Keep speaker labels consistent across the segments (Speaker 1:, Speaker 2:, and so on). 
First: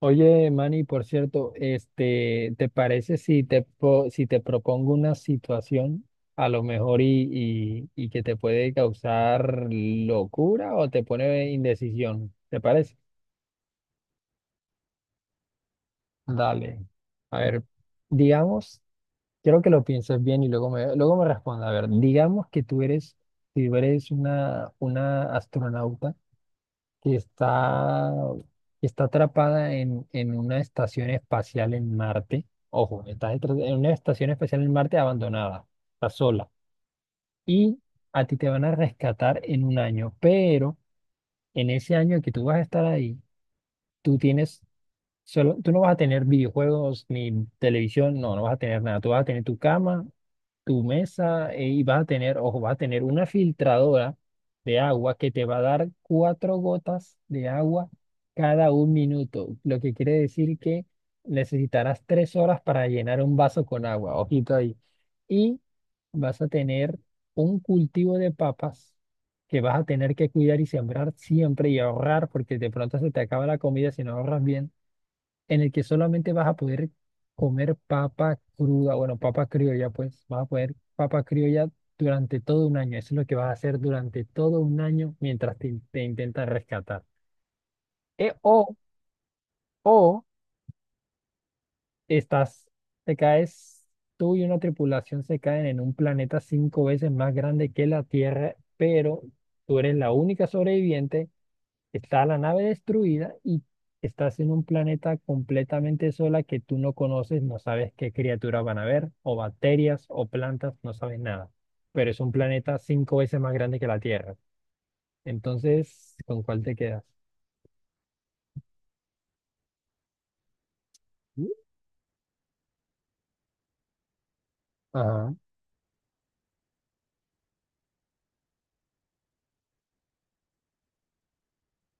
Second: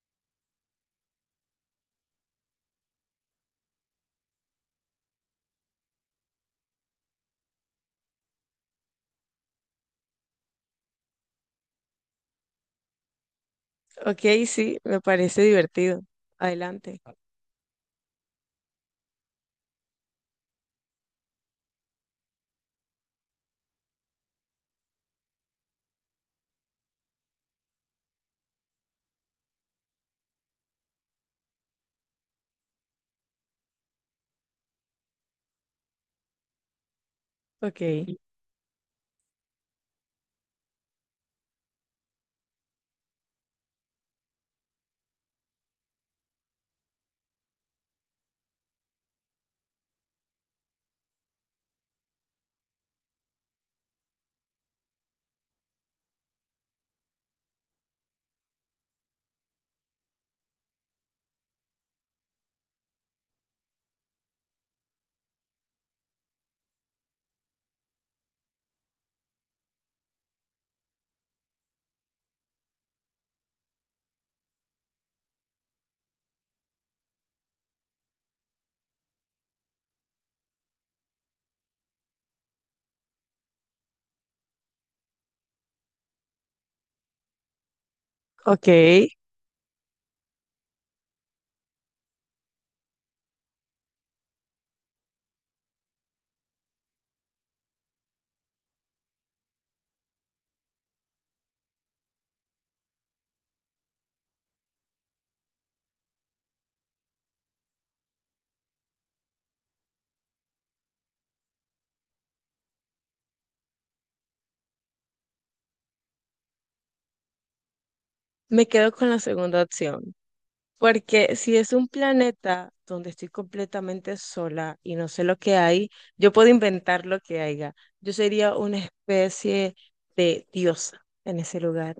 Speaker 1: Oye, Manny, por cierto, ¿te parece si te propongo una situación a lo mejor y que te puede causar locura o te pone indecisión? ¿Te parece?
Speaker 2: Ok, sí, me parece divertido.
Speaker 1: Dale.
Speaker 2: Adelante.
Speaker 1: A ver, digamos, quiero que lo pienses bien y luego me responda. A ver, digamos que si tú eres una astronauta que está, que está atrapada en una estación espacial en Marte. Ojo, en una estación espacial en Marte abandonada, está sola. Y
Speaker 2: Ok,
Speaker 1: a ti te van a rescatar en un año, pero en ese año que tú vas a estar ahí, tú tienes tú no vas a tener videojuegos ni televisión, no vas a tener nada. Tú vas a tener tu cama tu mesa y vas a tener, ojo, vas a tener una filtradora de agua que te va a dar cuatro gotas de agua cada un minuto, lo que quiere decir que necesitarás 3 horas para llenar un vaso con agua, ojito ahí. Y vas a tener un cultivo de papas que vas a tener que cuidar y sembrar siempre y ahorrar, porque de pronto se te acaba la comida si no ahorras bien en el que solamente vas a poder comer papa cruda, bueno, papa criolla, pues vas a poder papa criolla durante todo un año. Eso es lo que vas a hacer durante todo un año mientras te intentan rescatar. E-
Speaker 2: ok.
Speaker 1: o, o estás, te caes, tú y una tripulación se caen en un planeta cinco veces más grande que la Tierra, pero tú eres la única sobreviviente. Está la nave destruida y estás en un planeta completamente sola que tú no conoces, no sabes qué criaturas van a ver, o bacterias, o plantas, no sabes nada. Pero es un planeta cinco veces más grande que la Tierra. Entonces, ¿con cuál te quedas?
Speaker 2: Me quedo con la segunda opción, porque
Speaker 1: ¿Mm?
Speaker 2: si es un planeta donde estoy completamente sola y no sé
Speaker 1: Ajá.
Speaker 2: lo que hay, yo puedo inventar lo que haya. Yo sería una especie de diosa en ese lugar.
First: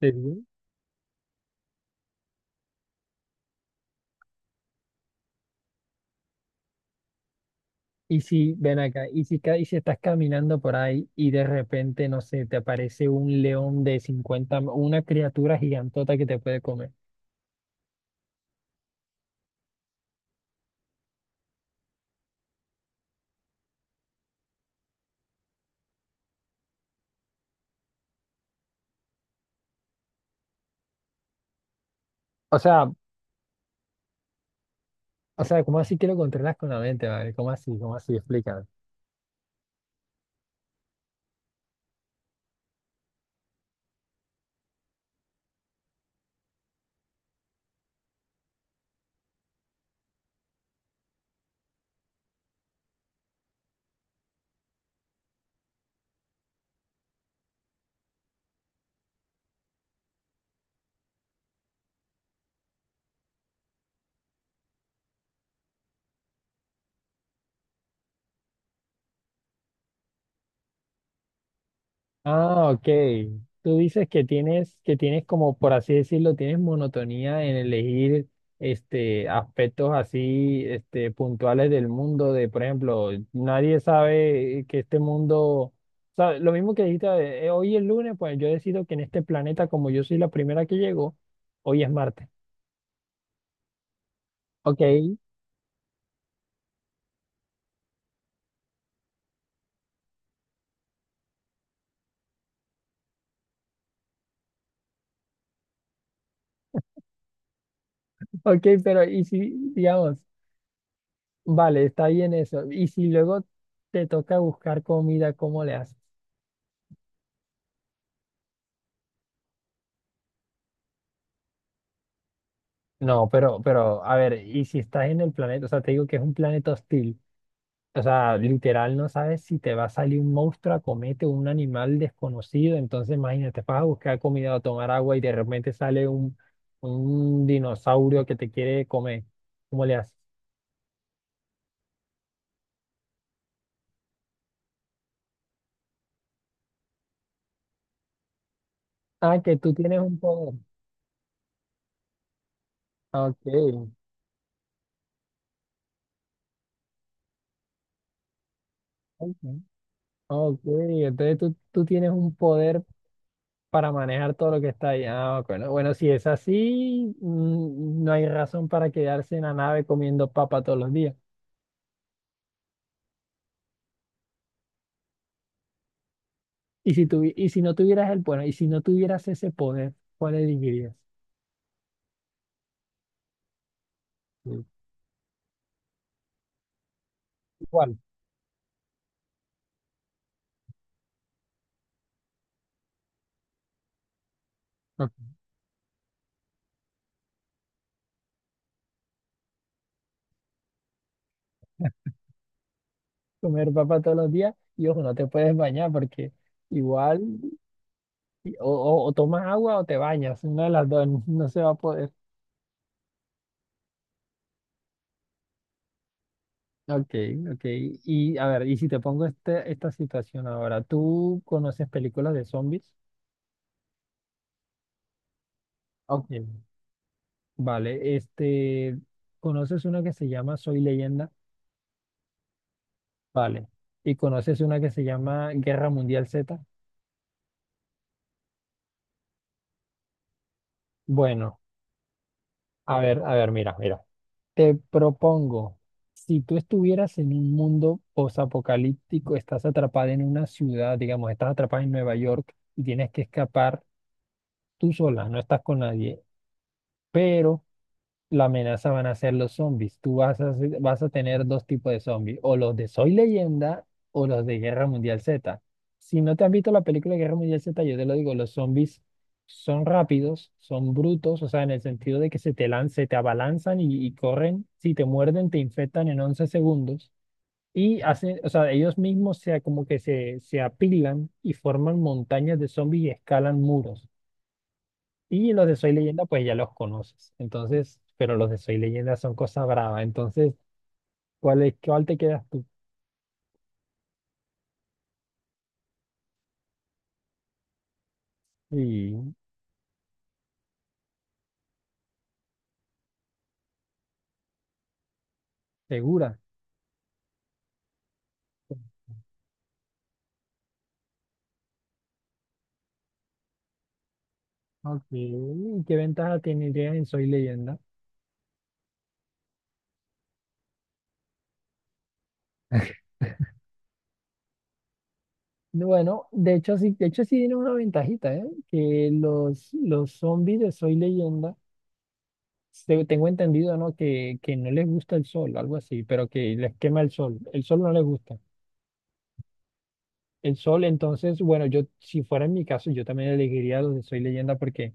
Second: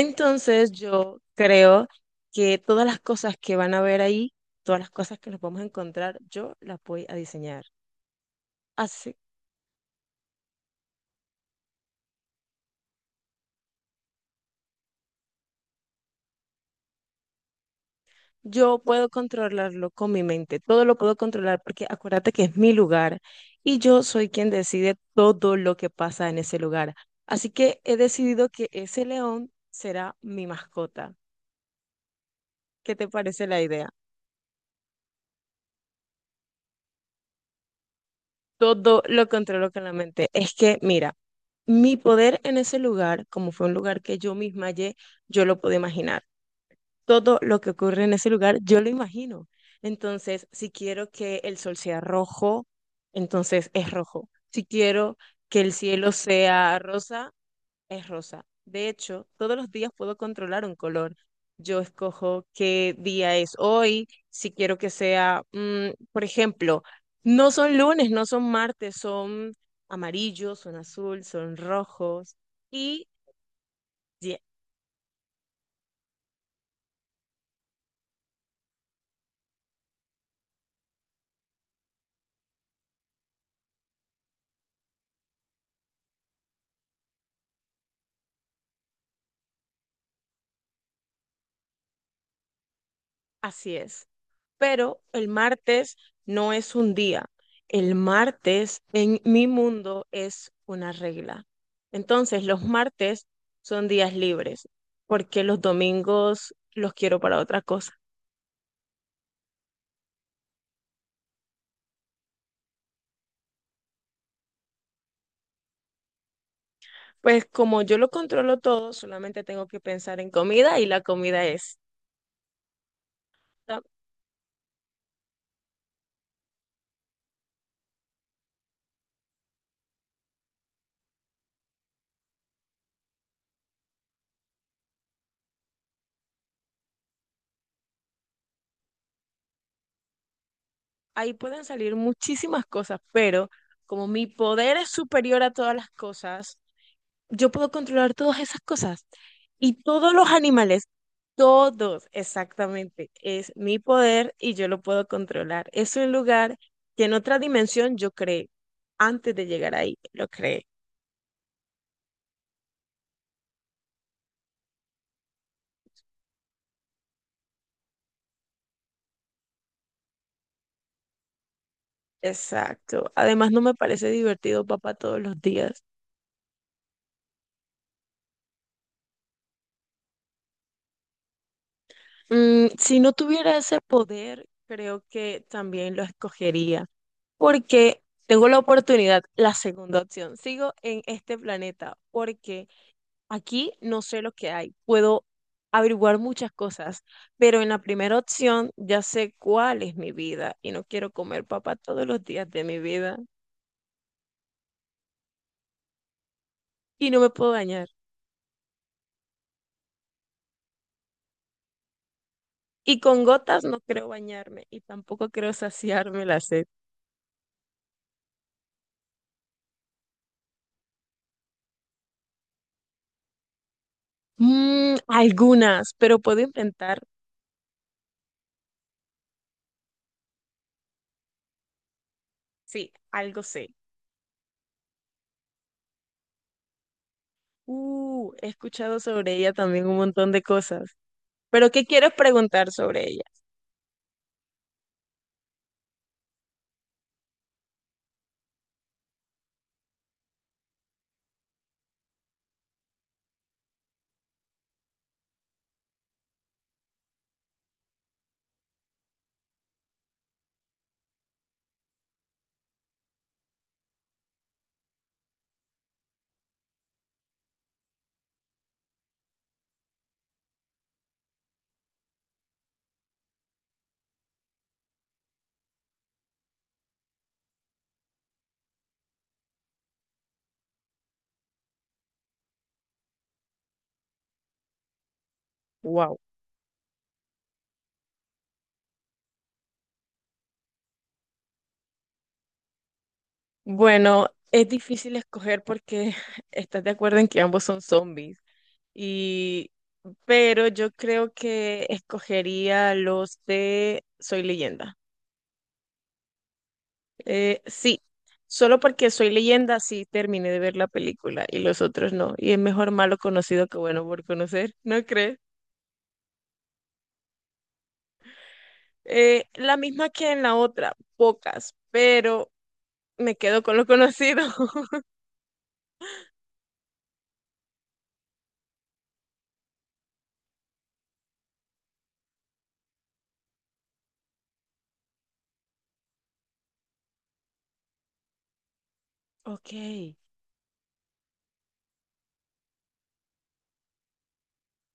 Speaker 1: ¿Sería?
Speaker 2: yo creo que todas las cosas que van a ver ahí, todas las cosas que nos vamos a encontrar, yo las voy a diseñar.
Speaker 1: Y si, ven acá,
Speaker 2: Así
Speaker 1: y si estás caminando por ahí y de repente, no sé, te aparece un león de 50 m- una criatura gigantota que te puede comer.
Speaker 2: Yo puedo controlarlo con mi mente, todo lo puedo controlar porque acuérdate que es mi lugar y yo soy quien decide todo lo que pasa en ese lugar. Así que he decidido que ese león será mi mascota.
Speaker 1: O sea,
Speaker 2: ¿Qué te parece la idea?
Speaker 1: o sea, ¿cómo así que lo controlas con la mente, vale? ¿Cómo así? ¿Cómo así? Explícame.
Speaker 2: Todo lo controlo con la mente. Es que, mira, mi poder en ese lugar, como fue un lugar que yo misma hallé, yo lo pude imaginar. Todo lo que ocurre en ese lugar, yo lo imagino. Entonces, si quiero que el sol sea rojo, entonces es rojo. Si quiero que el cielo sea rosa, es rosa. De hecho, todos los días puedo controlar un color. Yo escojo qué día es hoy, si quiero que sea, por ejemplo, no son lunes, no son martes, son amarillos, son azul, son rojos.
Speaker 1: Ah, ok.
Speaker 2: Y
Speaker 1: Tú dices que
Speaker 2: ye-
Speaker 1: tienes, que tienes como, por así decirlo, tienes monotonía en elegir, aspectos así, puntuales del mundo, de, por ejemplo, nadie sabe que este mundo, o sea, lo mismo que dijiste, hoy es lunes, pues yo decido que en este planeta, como yo soy la primera que llego, hoy es martes.
Speaker 2: así es.
Speaker 1: Ok,
Speaker 2: Pero el martes no es un día. El martes en mi mundo es una regla. Entonces, los martes son días libres, porque los domingos los quiero para otra cosa.
Speaker 1: ok, pero y si, digamos, vale, está bien eso. Y si luego te toca buscar comida, ¿cómo le haces?
Speaker 2: Pues como yo lo controlo todo, solamente tengo que pensar en comida y la comida es.
Speaker 1: No, pero,
Speaker 2: Ta-
Speaker 1: pero, a ver, y si estás en el planeta, o sea, te digo que es un planeta hostil, o sea, literal no sabes si te va a salir un monstruo a comerte o un animal desconocido, entonces imagínate, vas a buscar comida o tomar agua y de repente sale un dinosaurio que te quiere comer. ¿Cómo le haces?
Speaker 2: Ahí pueden salir muchísimas cosas, pero como mi poder es superior a todas las cosas, yo puedo controlar todas esas cosas.
Speaker 1: Ah, que tú
Speaker 2: Y
Speaker 1: tienes
Speaker 2: todos
Speaker 1: un
Speaker 2: los
Speaker 1: poder.
Speaker 2: animales. Todos, exactamente.
Speaker 1: Ah, ok,
Speaker 2: Es mi poder y yo lo puedo controlar. Es un lugar que en otra dimensión yo creé. Antes
Speaker 1: ok,
Speaker 2: de llegar ahí, lo
Speaker 1: ok,
Speaker 2: creé.
Speaker 1: entonces tú tienes un poder para manejar todo lo que está ahí. Ah, bueno, bueno, si es así, mm, no hay razón para quedarse en la nave comiendo papa todos los días.
Speaker 2: Exacto. Además, no me parece divertido, papá, todos los días.
Speaker 1: Y si tuvi- y si no tuvieras el, bueno, y si no tuvieras ese poder, ¿cuál elegirías?
Speaker 2: Si no tuviera ese poder,
Speaker 1: Mm.
Speaker 2: creo que también lo escogería,
Speaker 1: ¿Cuál?
Speaker 2: porque tengo la oportunidad, la segunda opción. Sigo en este planeta, porque aquí no sé lo que hay,
Speaker 1: Ah.
Speaker 2: puedo averiguar muchas cosas, pero en la primera opción ya sé cuál es mi vida y no quiero comer papa todos los días de mi vida
Speaker 1: Comer papa todos los días y ojo, no te puedes bañar porque
Speaker 2: y
Speaker 1: igual
Speaker 2: no me puedo bañar.
Speaker 1: o tomas agua o te bañas, una de las dos, no se va a poder.
Speaker 2: Y con gotas no creo bañarme y tampoco creo saciarme la sed.
Speaker 1: Ok, ok. Y a ver, y si te pongo este, esta situación ahora, ¿tú conoces películas de zombies?
Speaker 2: Algunas, pero
Speaker 1: Ok.
Speaker 2: puedo inventar,
Speaker 1: Vale, ¿conoces una que se llama Soy Leyenda?
Speaker 2: sí, algo
Speaker 1: Vale.
Speaker 2: sé.
Speaker 1: ¿Y conoces una que se llama Guerra Mundial Z?
Speaker 2: He escuchado sobre ella también un montón de cosas,
Speaker 1: Bueno,
Speaker 2: pero ¿qué quieres preguntar sobre ella?
Speaker 1: a ver, mira, mira. Te propongo, si tú estuvieras en un mundo posapocalíptico, estás atrapada en una ciudad, digamos, estás atrapada en Nueva York y tienes que escapar tú sola, no estás con nadie, pero la amenaza van a ser los zombies. Tú vas a, vas a tener dos tipos de zombies, o los de Soy Leyenda o los de Guerra Mundial Z. Si no te han visto la película de Guerra Mundial Z, yo te lo digo, los zombies son rápidos, son brutos, o sea, en el sentido de que se te lanzan, se te abalanzan y corren, si te muerden, te infectan en 11 segundos. Y hacen, o sea, ellos mismos se, como que se apilan y forman montañas de zombies y escalan muros. Y los de Soy
Speaker 2: Wow.
Speaker 1: Leyenda, pues ya los conoces. Entonces, pero los de Soy Leyenda son cosas bravas. Entonces, ¿cuál es, cuál te quedas tú?
Speaker 2: Bueno, es difícil escoger porque estás de acuerdo en que ambos son zombies.
Speaker 1: ¿Y
Speaker 2: Y, pero yo creo que escogería los de Soy Leyenda.
Speaker 1: segura?
Speaker 2: Sí, solo porque Soy Leyenda sí terminé de ver la película y los otros no. Y es mejor malo conocido que bueno por conocer,
Speaker 1: ¿No? Ok.
Speaker 2: ¿no crees?
Speaker 1: ¿Qué ventaja tendría en Soy Leyenda?
Speaker 2: La misma que en la otra, pocas, pero me quedo con lo conocido.
Speaker 1: Bueno, de hecho sí tiene una ventajita, ¿eh? Que los zombies de Soy Leyenda, tengo entendido, ¿no? Que no les gusta el sol, algo así, pero que les quema el sol. El sol no les gusta.
Speaker 2: Ok.
Speaker 1: El sol, entonces, bueno, yo si fuera en mi caso, yo también elegiría los de Soy Leyenda porque,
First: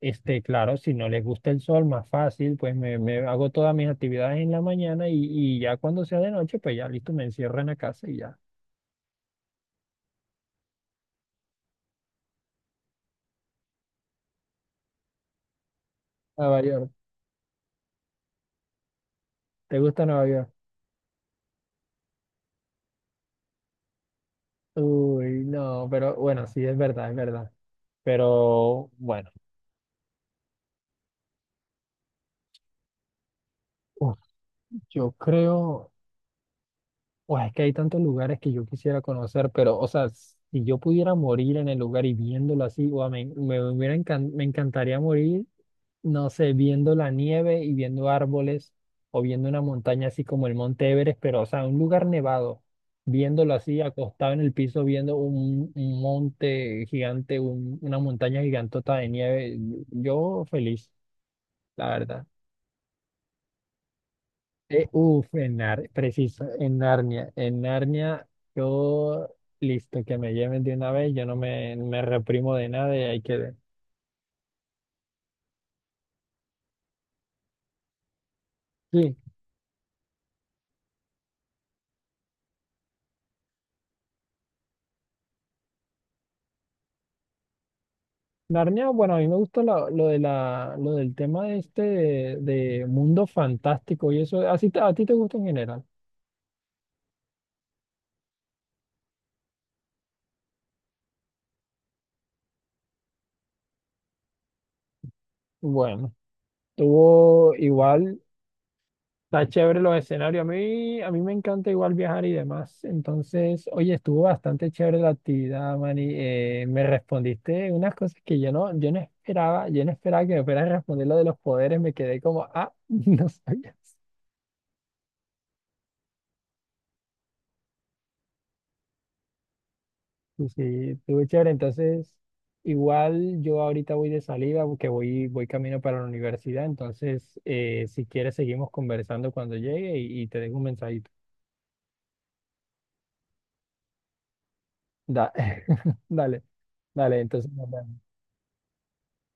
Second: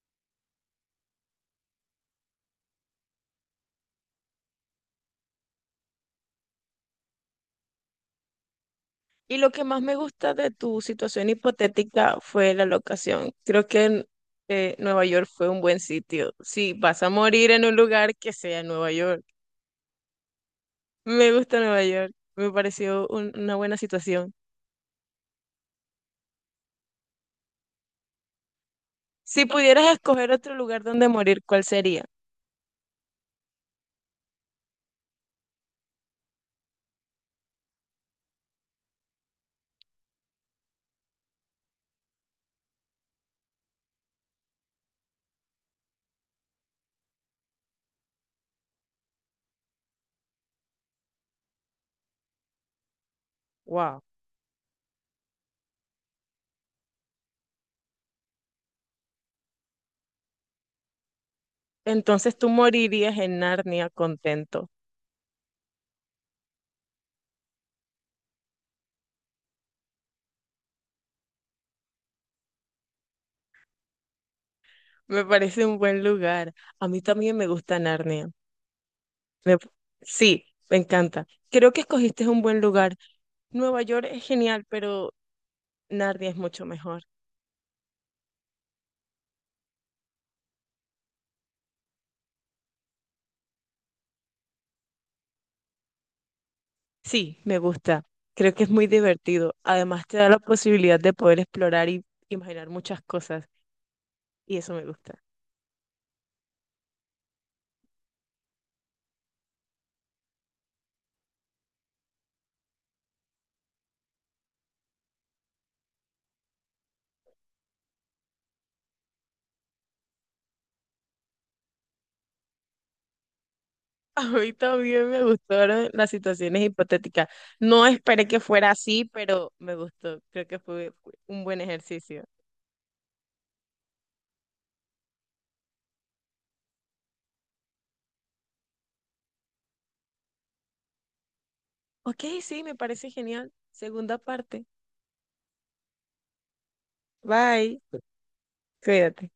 Speaker 1: Claro, si no les gusta el sol, más fácil, pues me hago todas mis actividades en la mañana y ya cuando sea de noche, pues ya listo, me encierro en la casa y ya.
Speaker 2: Y lo que más me gusta de tu situación hipotética fue la locación. Creo que Nueva York fue un buen sitio.
Speaker 1: Nueva
Speaker 2: Si
Speaker 1: York,
Speaker 2: vas a morir en un lugar, que sea en Nueva York.
Speaker 1: ¿te gusta Nueva York?
Speaker 2: Me gusta Nueva York. Me pareció una buena situación.
Speaker 1: Uy, no, pero bueno, sí, es verdad, es verdad. Pero bueno,
Speaker 2: Si pudieras escoger otro lugar donde morir, ¿cuál sería?
Speaker 1: uf, yo creo, uf, es que hay tantos lugares que yo quisiera conocer, pero o sea, si yo pudiera morir en el lugar y viéndolo así, guau, me encantaría morir no sé, viendo la nieve y viendo árboles o viendo una montaña así como el Monte Everest, pero o sea, un lugar nevado, viéndolo así,
Speaker 2: Wow.
Speaker 1: acostado en el piso, viendo un monte gigante, una montaña gigantota de nieve, yo feliz, la verdad.
Speaker 2: Entonces tú morirías en Narnia contento.
Speaker 1: Uf, preciso, en Narnia, yo listo, que me lleven de una vez, yo no me reprimo de nada y ahí quedé.
Speaker 2: Me parece un buen lugar. A mí también me gusta Narnia.
Speaker 1: Sí,
Speaker 2: Me- sí, me encanta. Creo que escogiste un buen lugar. Nueva York es genial, pero Narnia es mucho mejor.
Speaker 1: Narnia, bueno, a mí me gusta lo de lo del tema de de mundo fantástico y eso, ¿a ti te gusta en general?
Speaker 2: Sí, me gusta. Creo que es muy divertido. Además, te da la posibilidad de poder explorar y imaginar muchas cosas. Y eso me gusta.
Speaker 1: Bueno, tuvo igual, está chévere los escenarios. A mí me encanta igual viajar y demás. Entonces, oye, estuvo bastante chévere la actividad, Mani. Me respondiste unas cosas que yo no esperaba que me fueras a responder lo de los poderes. Me quedé como, ah, no sabía.
Speaker 2: A mí también me gustaron las situaciones hipotéticas. No esperé que fuera así, pero me gustó. Creo
Speaker 1: Sí,
Speaker 2: que
Speaker 1: sí,
Speaker 2: fue
Speaker 1: estuvo
Speaker 2: un
Speaker 1: chévere.
Speaker 2: buen
Speaker 1: Entonces,
Speaker 2: ejercicio.
Speaker 1: igual yo ahorita voy de salida porque voy camino para la universidad. Entonces, si quieres, seguimos conversando cuando llegue y te dejo un mensajito.
Speaker 2: Ok, sí, me parece genial. Segunda parte.
Speaker 1: Da- Dale, dale, entonces nos
Speaker 2: Bye.
Speaker 1: vemos.
Speaker 2: Cuídate.